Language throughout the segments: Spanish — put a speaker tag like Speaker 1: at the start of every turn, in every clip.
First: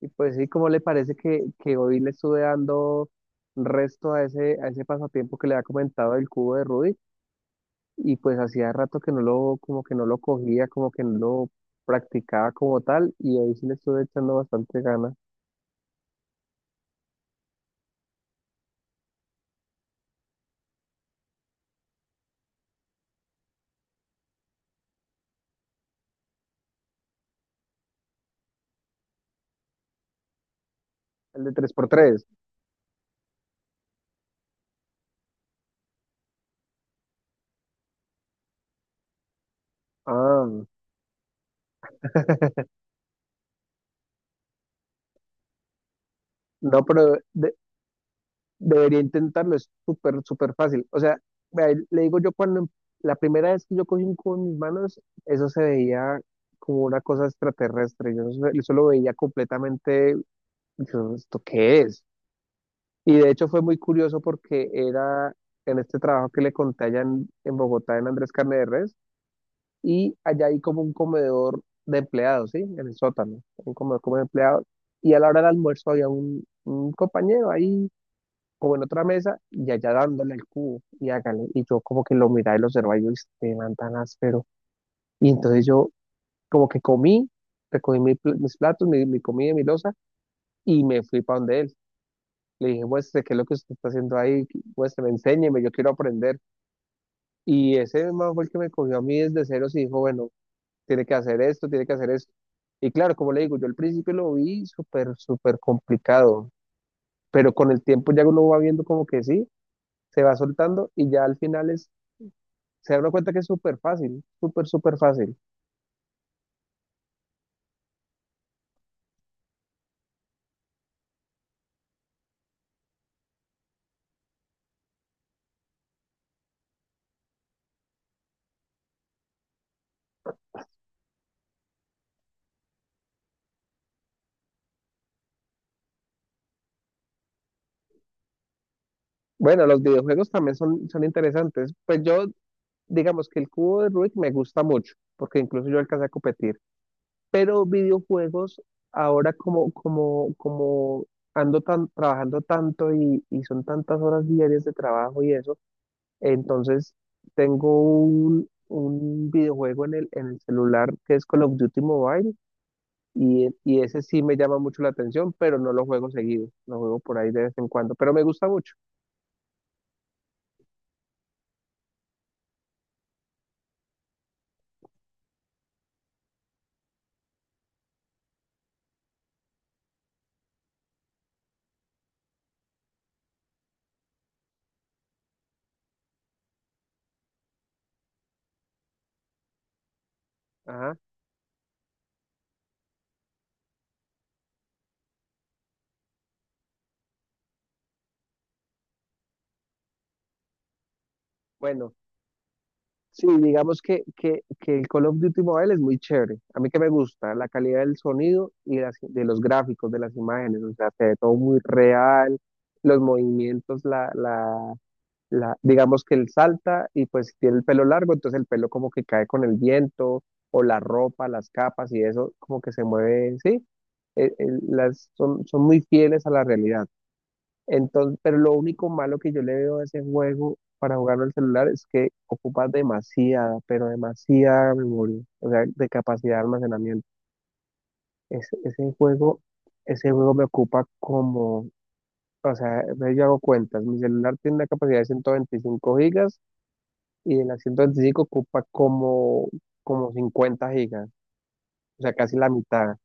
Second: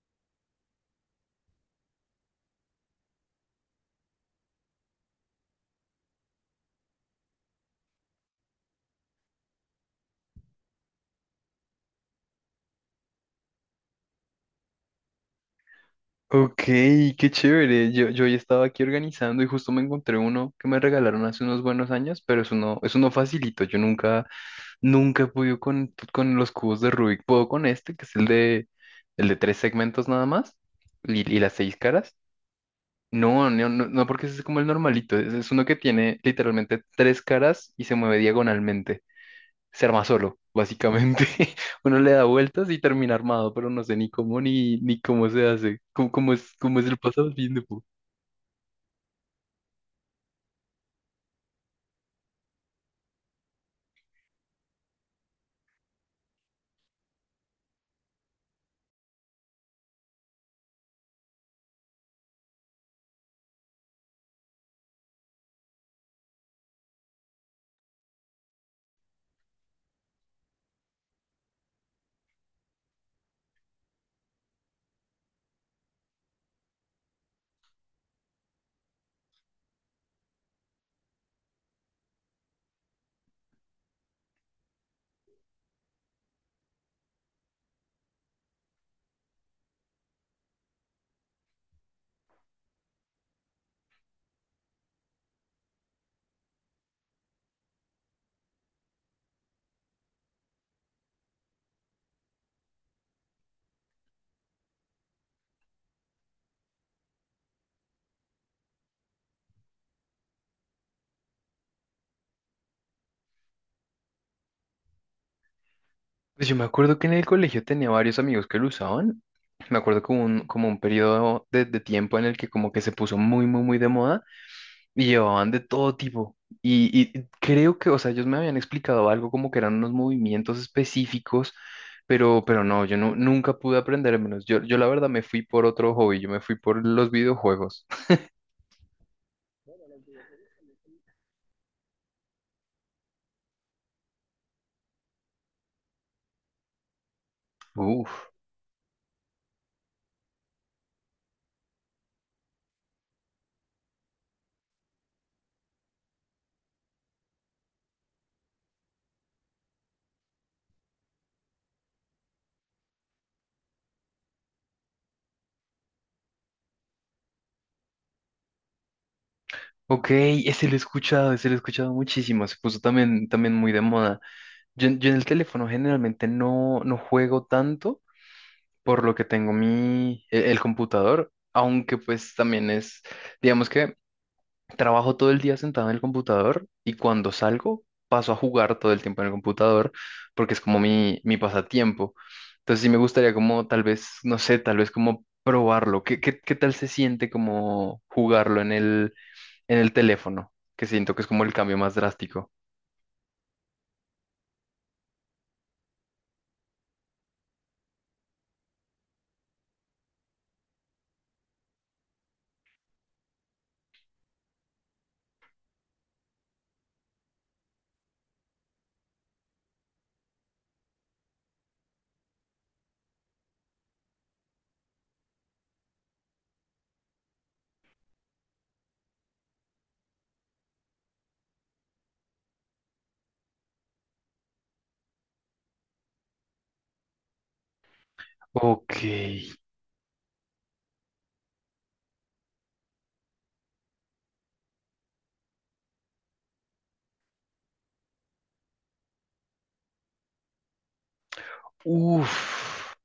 Speaker 1: Y pues sí, ¿cómo le parece que hoy le estuve dando resto a ese pasatiempo que le había comentado del cubo de Rubik? Y pues hacía rato que no lo, como que no lo cogía, como que no lo practicaba como tal, y ahí sí le estuve echando bastante ganas.
Speaker 2: Ok, qué chévere. Yo hoy estaba aquí organizando y justo me encontré uno que me regalaron hace unos buenos años, pero es uno facilito. Yo nunca, nunca he podido con los cubos de Rubik. Puedo con este, que es el de tres segmentos nada más y
Speaker 1: El
Speaker 2: las
Speaker 1: de tres
Speaker 2: seis
Speaker 1: por
Speaker 2: caras.
Speaker 1: tres.
Speaker 2: No, no, no, no, porque ese es como el normalito. Es uno que tiene literalmente tres caras y se mueve diagonalmente, se arma solo,
Speaker 1: Ah.
Speaker 2: básicamente. Uno le da vueltas y termina armado, pero no sé ni cómo ni, ni cómo se hace, cómo, cómo
Speaker 1: No,
Speaker 2: es el
Speaker 1: pero
Speaker 2: pasatiempo.
Speaker 1: debería intentarlo, es súper, súper fácil. O sea, vea, le digo yo la primera vez que yo cogí un cubo en mis manos, eso se veía como una cosa extraterrestre. Yo eso lo veía completamente. Yo, ¿esto qué es? Y de hecho fue muy curioso porque era en este trabajo que le conté allá en Bogotá, en Andrés Carne de Res, y allá hay como un comedor de empleados, ¿sí? En el sótano, un comedor como de empleados. Y a la hora del almuerzo había un compañero ahí, como en otra mesa, y allá dándole el cubo, y hágale. Y yo como que lo miraba y lo observaba, y yo, este man tan áspero. Y entonces yo como que comí, recogí mis platos, mi comida, y mi loza, y me fui para donde él. Le dije, muestre, ¿qué es lo que usted está haciendo ahí? Muestre, enséñeme, yo quiero aprender. Y ese man fue el que me cogió a mí desde ceros y dijo, bueno, tiene que hacer esto, tiene que hacer esto. Y claro, como le digo, yo al principio lo vi súper, súper complicado, pero con el tiempo ya uno va viendo como que sí, se va soltando y ya al final es, se da uno cuenta que es súper fácil, súper, súper fácil.
Speaker 2: Pues yo me acuerdo que en el colegio tenía varios amigos que lo usaban. Me acuerdo como un periodo de tiempo en el que como que se puso muy, muy, muy de moda y llevaban de todo tipo. Y, y creo que, o sea, ellos me habían explicado algo como que eran unos movimientos específicos, pero no, yo no, nunca pude aprender menos. Yo la verdad me fui por otro hobby, yo me fui por los videojuegos.
Speaker 1: Bueno, los videojuegos también son interesantes. Pues yo, digamos que el cubo de Rubik me gusta mucho, porque incluso yo alcancé a competir. Pero
Speaker 2: Uf,
Speaker 1: videojuegos ahora como ando trabajando tanto y son tantas horas diarias de trabajo y eso, entonces tengo un videojuego en el celular, que es Call of Duty Mobile, y ese sí me llama mucho la atención, pero no lo juego seguido, lo juego por ahí de vez en cuando, pero me gusta mucho.
Speaker 2: ok, ese lo he escuchado, ese lo he escuchado muchísimo, se puso también, también muy de moda. Yo en el teléfono generalmente no, no juego tanto, por lo que tengo mi, el, computador, aunque pues también es, digamos que trabajo todo el día sentado en el computador y cuando salgo paso a jugar todo el tiempo en el computador porque es como
Speaker 1: Ajá.
Speaker 2: mi pasatiempo. Entonces sí me gustaría como tal vez, no sé, tal vez como probarlo. ¿Qué, qué, qué tal se siente como jugarlo en el teléfono, que siento que es como el cambio más
Speaker 1: Bueno.
Speaker 2: drástico?
Speaker 1: Sí, digamos que el Call of Duty Mobile es muy chévere. A mí que me gusta la calidad del sonido y de los gráficos, de las imágenes. O sea, se ve todo muy real, los movimientos, digamos que él salta y pues si tiene el pelo largo, entonces el pelo como que cae con el viento o la ropa, las capas y eso como que se mueve, sí. Son muy fieles a la realidad. Entonces, pero lo único malo que yo le veo a ese juego para jugarlo en el celular es que ocupa demasiada, pero demasiada memoria, o sea, de capacidad de almacenamiento. Ese,
Speaker 2: Ok,
Speaker 1: ese juego, ese juego me ocupa o sea, entonces yo hago cuentas, mi celular tiene una capacidad de 125 gigas y en las 125 ocupa como, 50 gigas, o sea, casi la
Speaker 2: uff,
Speaker 1: mitad.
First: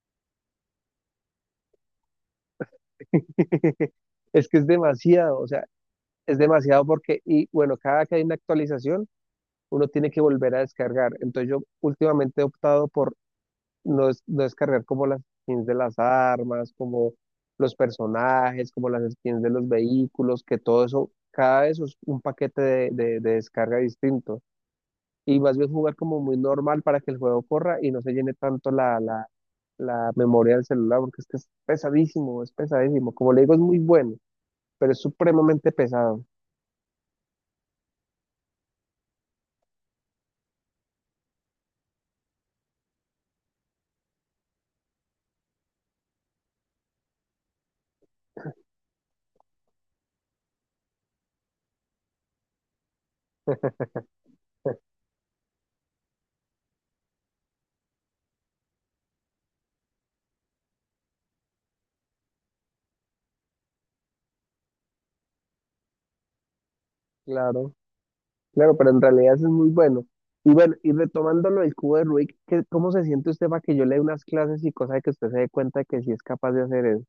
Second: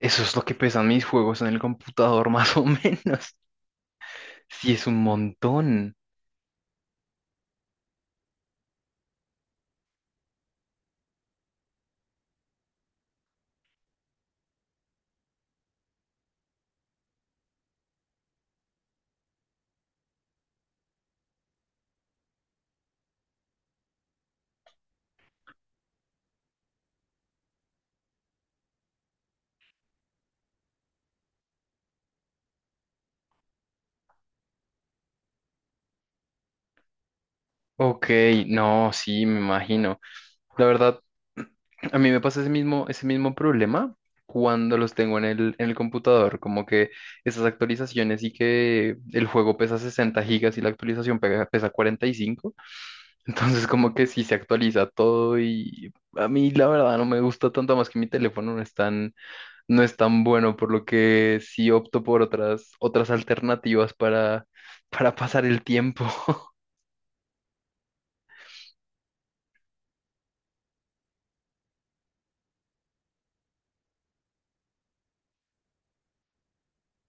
Speaker 2: eso es lo que pesan mis juegos en el computador, más o menos.
Speaker 1: Es que es
Speaker 2: Sí, es un
Speaker 1: demasiado, o sea,
Speaker 2: montón.
Speaker 1: es demasiado porque, y bueno, cada que hay una actualización, uno tiene que volver a descargar. Entonces yo últimamente he optado por no, no descargar como las skins de las armas, como los personajes, como las skins de los vehículos, que todo eso, cada eso es un paquete de descarga distinto. Y más bien jugar como muy normal para que el juego corra y no se llene tanto la memoria del celular, porque es que es pesadísimo, es pesadísimo. Como le digo, es muy bueno, pero es supremamente pesado.
Speaker 2: Ok, no, sí, me imagino. La verdad, a mí me pasa ese mismo problema cuando los tengo en el computador, como que esas actualizaciones y que el juego pesa 60 gigas y la actualización pesa 45. Entonces como que sí se actualiza todo y a mí la verdad no me gusta tanto más que mi teléfono no es tan, no es tan bueno, por lo que sí opto por otras, otras alternativas para, para pasar el tiempo.
Speaker 1: Claro. Claro, pero en realidad eso es muy bueno. Y bueno, y retomando lo del cubo de Rubik, ¿cómo se siente usted para que yo le dé unas clases, y cosa de que usted se dé cuenta de que sí es capaz de hacer eso?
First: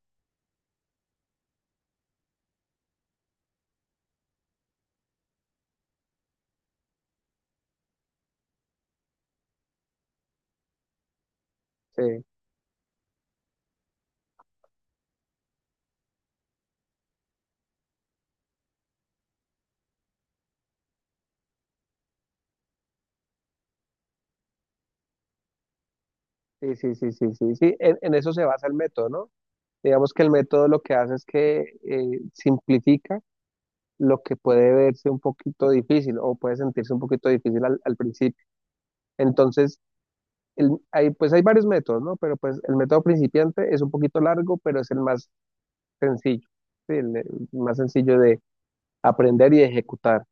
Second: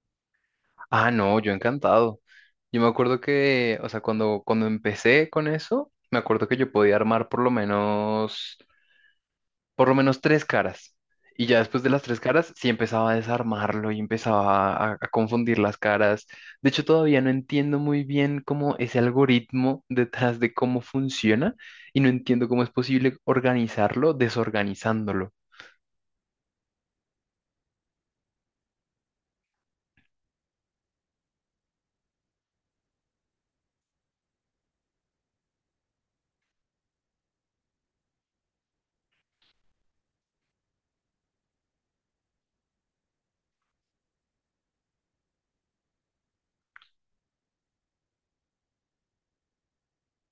Speaker 2: Ah, no, yo encantado. Yo me acuerdo que, o sea, cuando, cuando empecé con eso, me acuerdo que yo podía armar por lo menos, por lo menos tres caras. Y ya después de las
Speaker 1: Sí,
Speaker 2: tres caras, sí empezaba a desarmarlo y empezaba a confundir las caras. De hecho, todavía no entiendo muy bien cómo ese algoritmo detrás de cómo funciona, y no entiendo cómo es posible organizarlo desorganizándolo.
Speaker 1: sí, sí, sí, sí, sí, sí. En eso se basa el método, ¿no? Digamos que el método lo que hace es que simplifica lo que puede verse un poquito difícil o puede sentirse un poquito difícil al principio. Entonces, pues hay varios métodos, ¿no? Pero pues el método principiante es un poquito largo, pero es el más sencillo. Sí, el más sencillo de aprender y ejecutar.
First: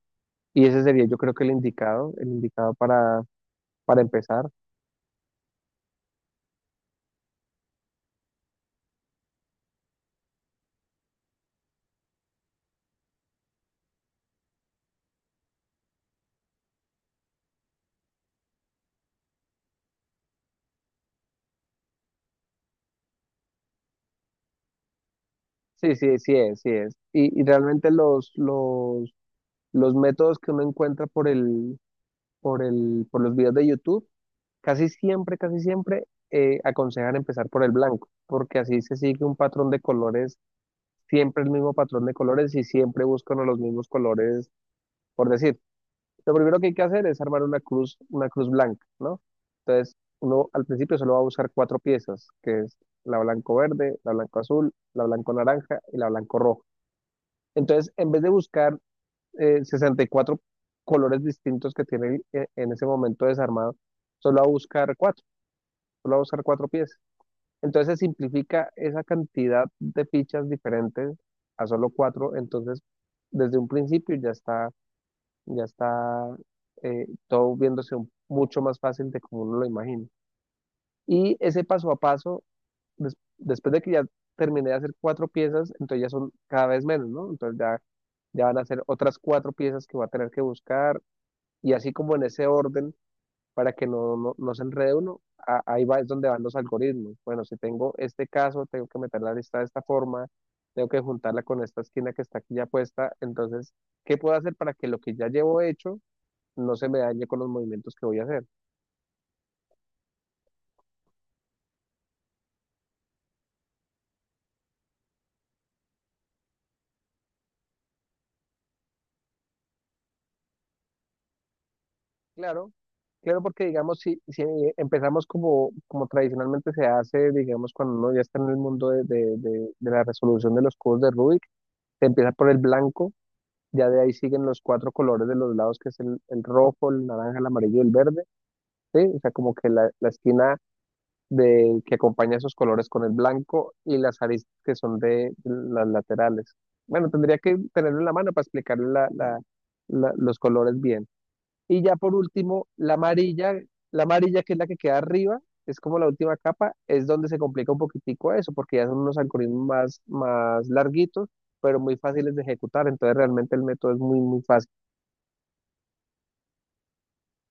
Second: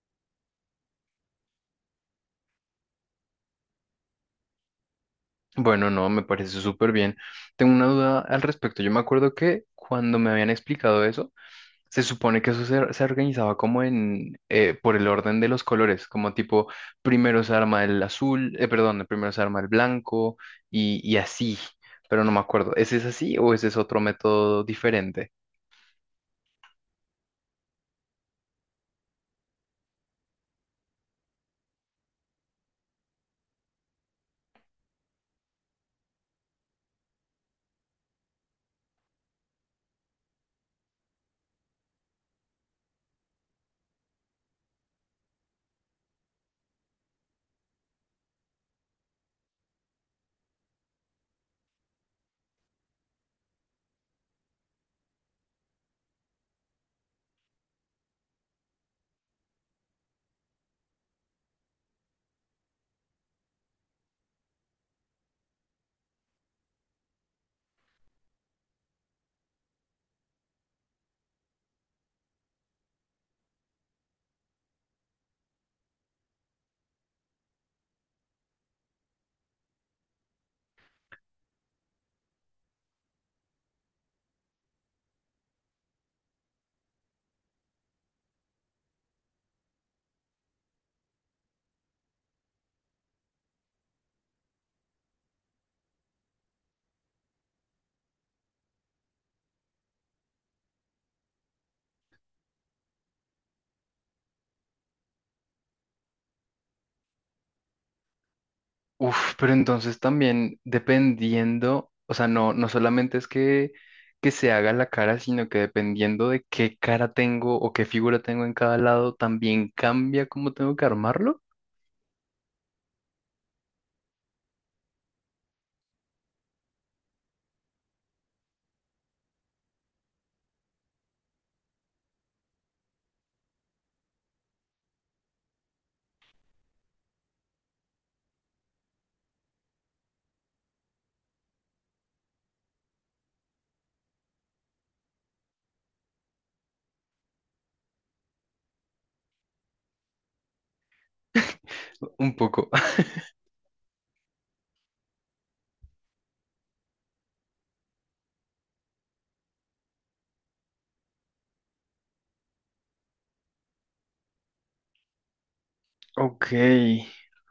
Speaker 1: Y ese sería, yo creo, que el indicado para empezar.
Speaker 2: Bueno, no, me parece súper bien. Tengo una duda al respecto. Yo me acuerdo que cuando me habían explicado eso, se supone que eso se, se organizaba como en, por el orden de los colores, como tipo, primero se arma el azul, perdón, primero se arma el blanco y así, pero no me acuerdo, ¿ese es así o ese es otro método diferente?
Speaker 1: Sí, sí, sí es, sí es. Y realmente los métodos que uno encuentra por los videos de YouTube, casi siempre aconsejan empezar por el blanco, porque así se sigue un patrón de colores, siempre el mismo patrón de colores y siempre buscan los mismos colores, por decir. Lo primero que hay que hacer es armar una cruz blanca, ¿no? Entonces, uno al principio solo va a buscar cuatro piezas, que es la blanco verde, la blanco azul, la blanco naranja y la blanco rojo. Entonces, en vez de buscar 64 colores distintos que tiene en ese momento desarmado, solo va a buscar cuatro, solo va a buscar cuatro piezas. Entonces, se simplifica esa cantidad de fichas diferentes a solo cuatro, entonces desde un principio ya está todo viéndose mucho más fácil de como uno lo imagina. Y ese paso a paso, después de que ya terminé de hacer cuatro piezas, entonces ya son cada vez menos, ¿no? Entonces ya van a ser otras cuatro piezas que va a tener que buscar, y así como en ese orden para que no, no, no se enrede uno. A ahí va, es donde van los algoritmos. Bueno, si tengo este caso, tengo que meter la lista de esta forma, tengo que juntarla con esta esquina que está aquí ya puesta, entonces, ¿qué puedo hacer para que lo que ya llevo hecho no se me dañe con los movimientos que voy a hacer?
Speaker 2: Uf, pero entonces también dependiendo, o sea, no, no solamente es que se haga la cara, sino que dependiendo de qué cara tengo o qué figura tengo en cada lado, también cambia cómo tengo que armarlo.
Speaker 1: Claro, claro, porque digamos, si empezamos como, como tradicionalmente se hace, digamos, cuando uno ya está en el mundo de la resolución de los cubos de Rubik, se empieza por el blanco. Ya de ahí siguen los cuatro colores de los lados, que es el rojo, el naranja, el amarillo y el verde, ¿sí? O sea, como que la esquina de, que acompaña esos colores con el blanco, y las aristas que son de las laterales. Bueno, tendría que tenerlo en la mano para explicarle los colores bien. Y ya por
Speaker 2: Un
Speaker 1: último,
Speaker 2: poco.
Speaker 1: la amarilla que es la que queda arriba, es como la última capa, es donde se complica un poquitico eso, porque ya son unos algoritmos más, más larguitos, pero muy fáciles de ejecutar. Entonces realmente el método es muy, muy fácil.
Speaker 2: Ok,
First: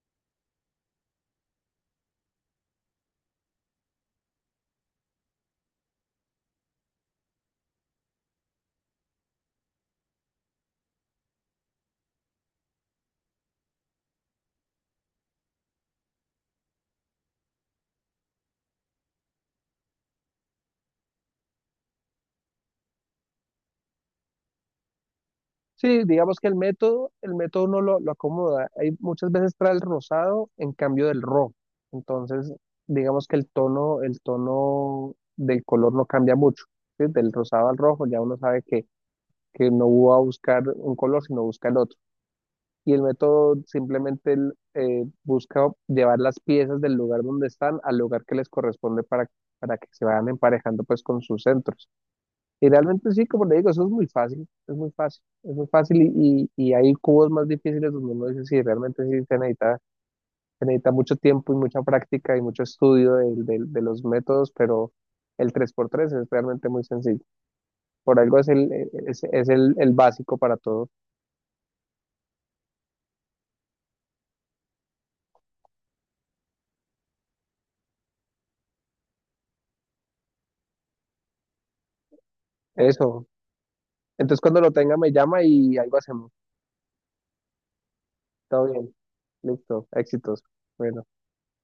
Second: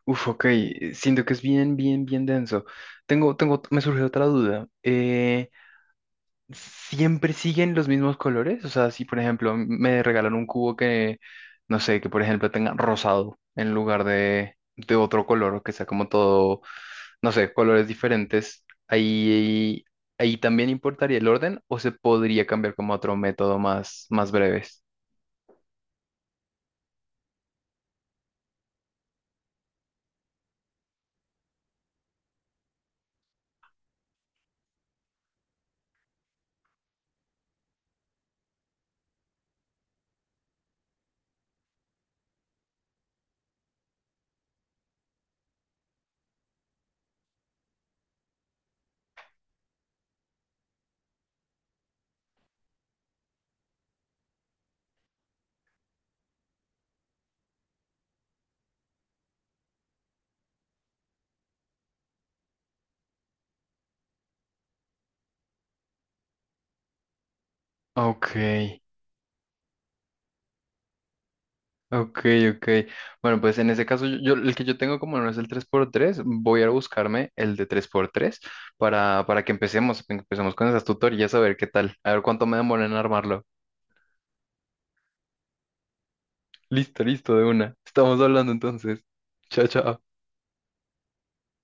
Speaker 2: uf, ok, siento que es bien, bien, bien denso. Tengo, tengo, me surge otra duda. ¿Siempre siguen los mismos colores? O sea, si por ejemplo me regalan un cubo que, no sé, que por ejemplo tenga rosado en lugar de otro color, que sea como todo, no sé, colores diferentes, ahí, ahí también importaría el orden o se podría cambiar como a otro método más, más breves.
Speaker 1: Sí, digamos que el método uno lo acomoda. Hay muchas veces trae el rosado en cambio del rojo. Entonces, digamos que el tono del color no cambia mucho. ¿Sí? Del rosado al rojo ya uno sabe que no va a buscar un color, sino busca el otro. Y el método simplemente busca llevar las piezas del lugar donde están al lugar que les corresponde para que se vayan emparejando pues con sus centros. Y realmente sí, como le digo, eso es muy fácil, es muy fácil, es muy fácil, y hay cubos más difíciles donde uno dice, sí, realmente sí se necesita mucho tiempo y mucha práctica y mucho estudio de los métodos, pero el tres por tres es realmente muy sencillo. Por
Speaker 2: Ok.
Speaker 1: algo es el básico para todo
Speaker 2: Ok, ok. Bueno, pues en ese caso, yo, el que yo tengo como no es el tres por tres, voy a buscarme el de tres por tres para que empecemos con esas tutorías a ver qué tal, a ver cuánto me demora en
Speaker 1: eso.
Speaker 2: armarlo.
Speaker 1: Entonces cuando lo tenga me llama y algo hacemos.
Speaker 2: Listo, listo, de una. Estamos hablando
Speaker 1: Todo bien.
Speaker 2: entonces. Chao,
Speaker 1: Listo.
Speaker 2: chao.
Speaker 1: Éxitos. Bueno.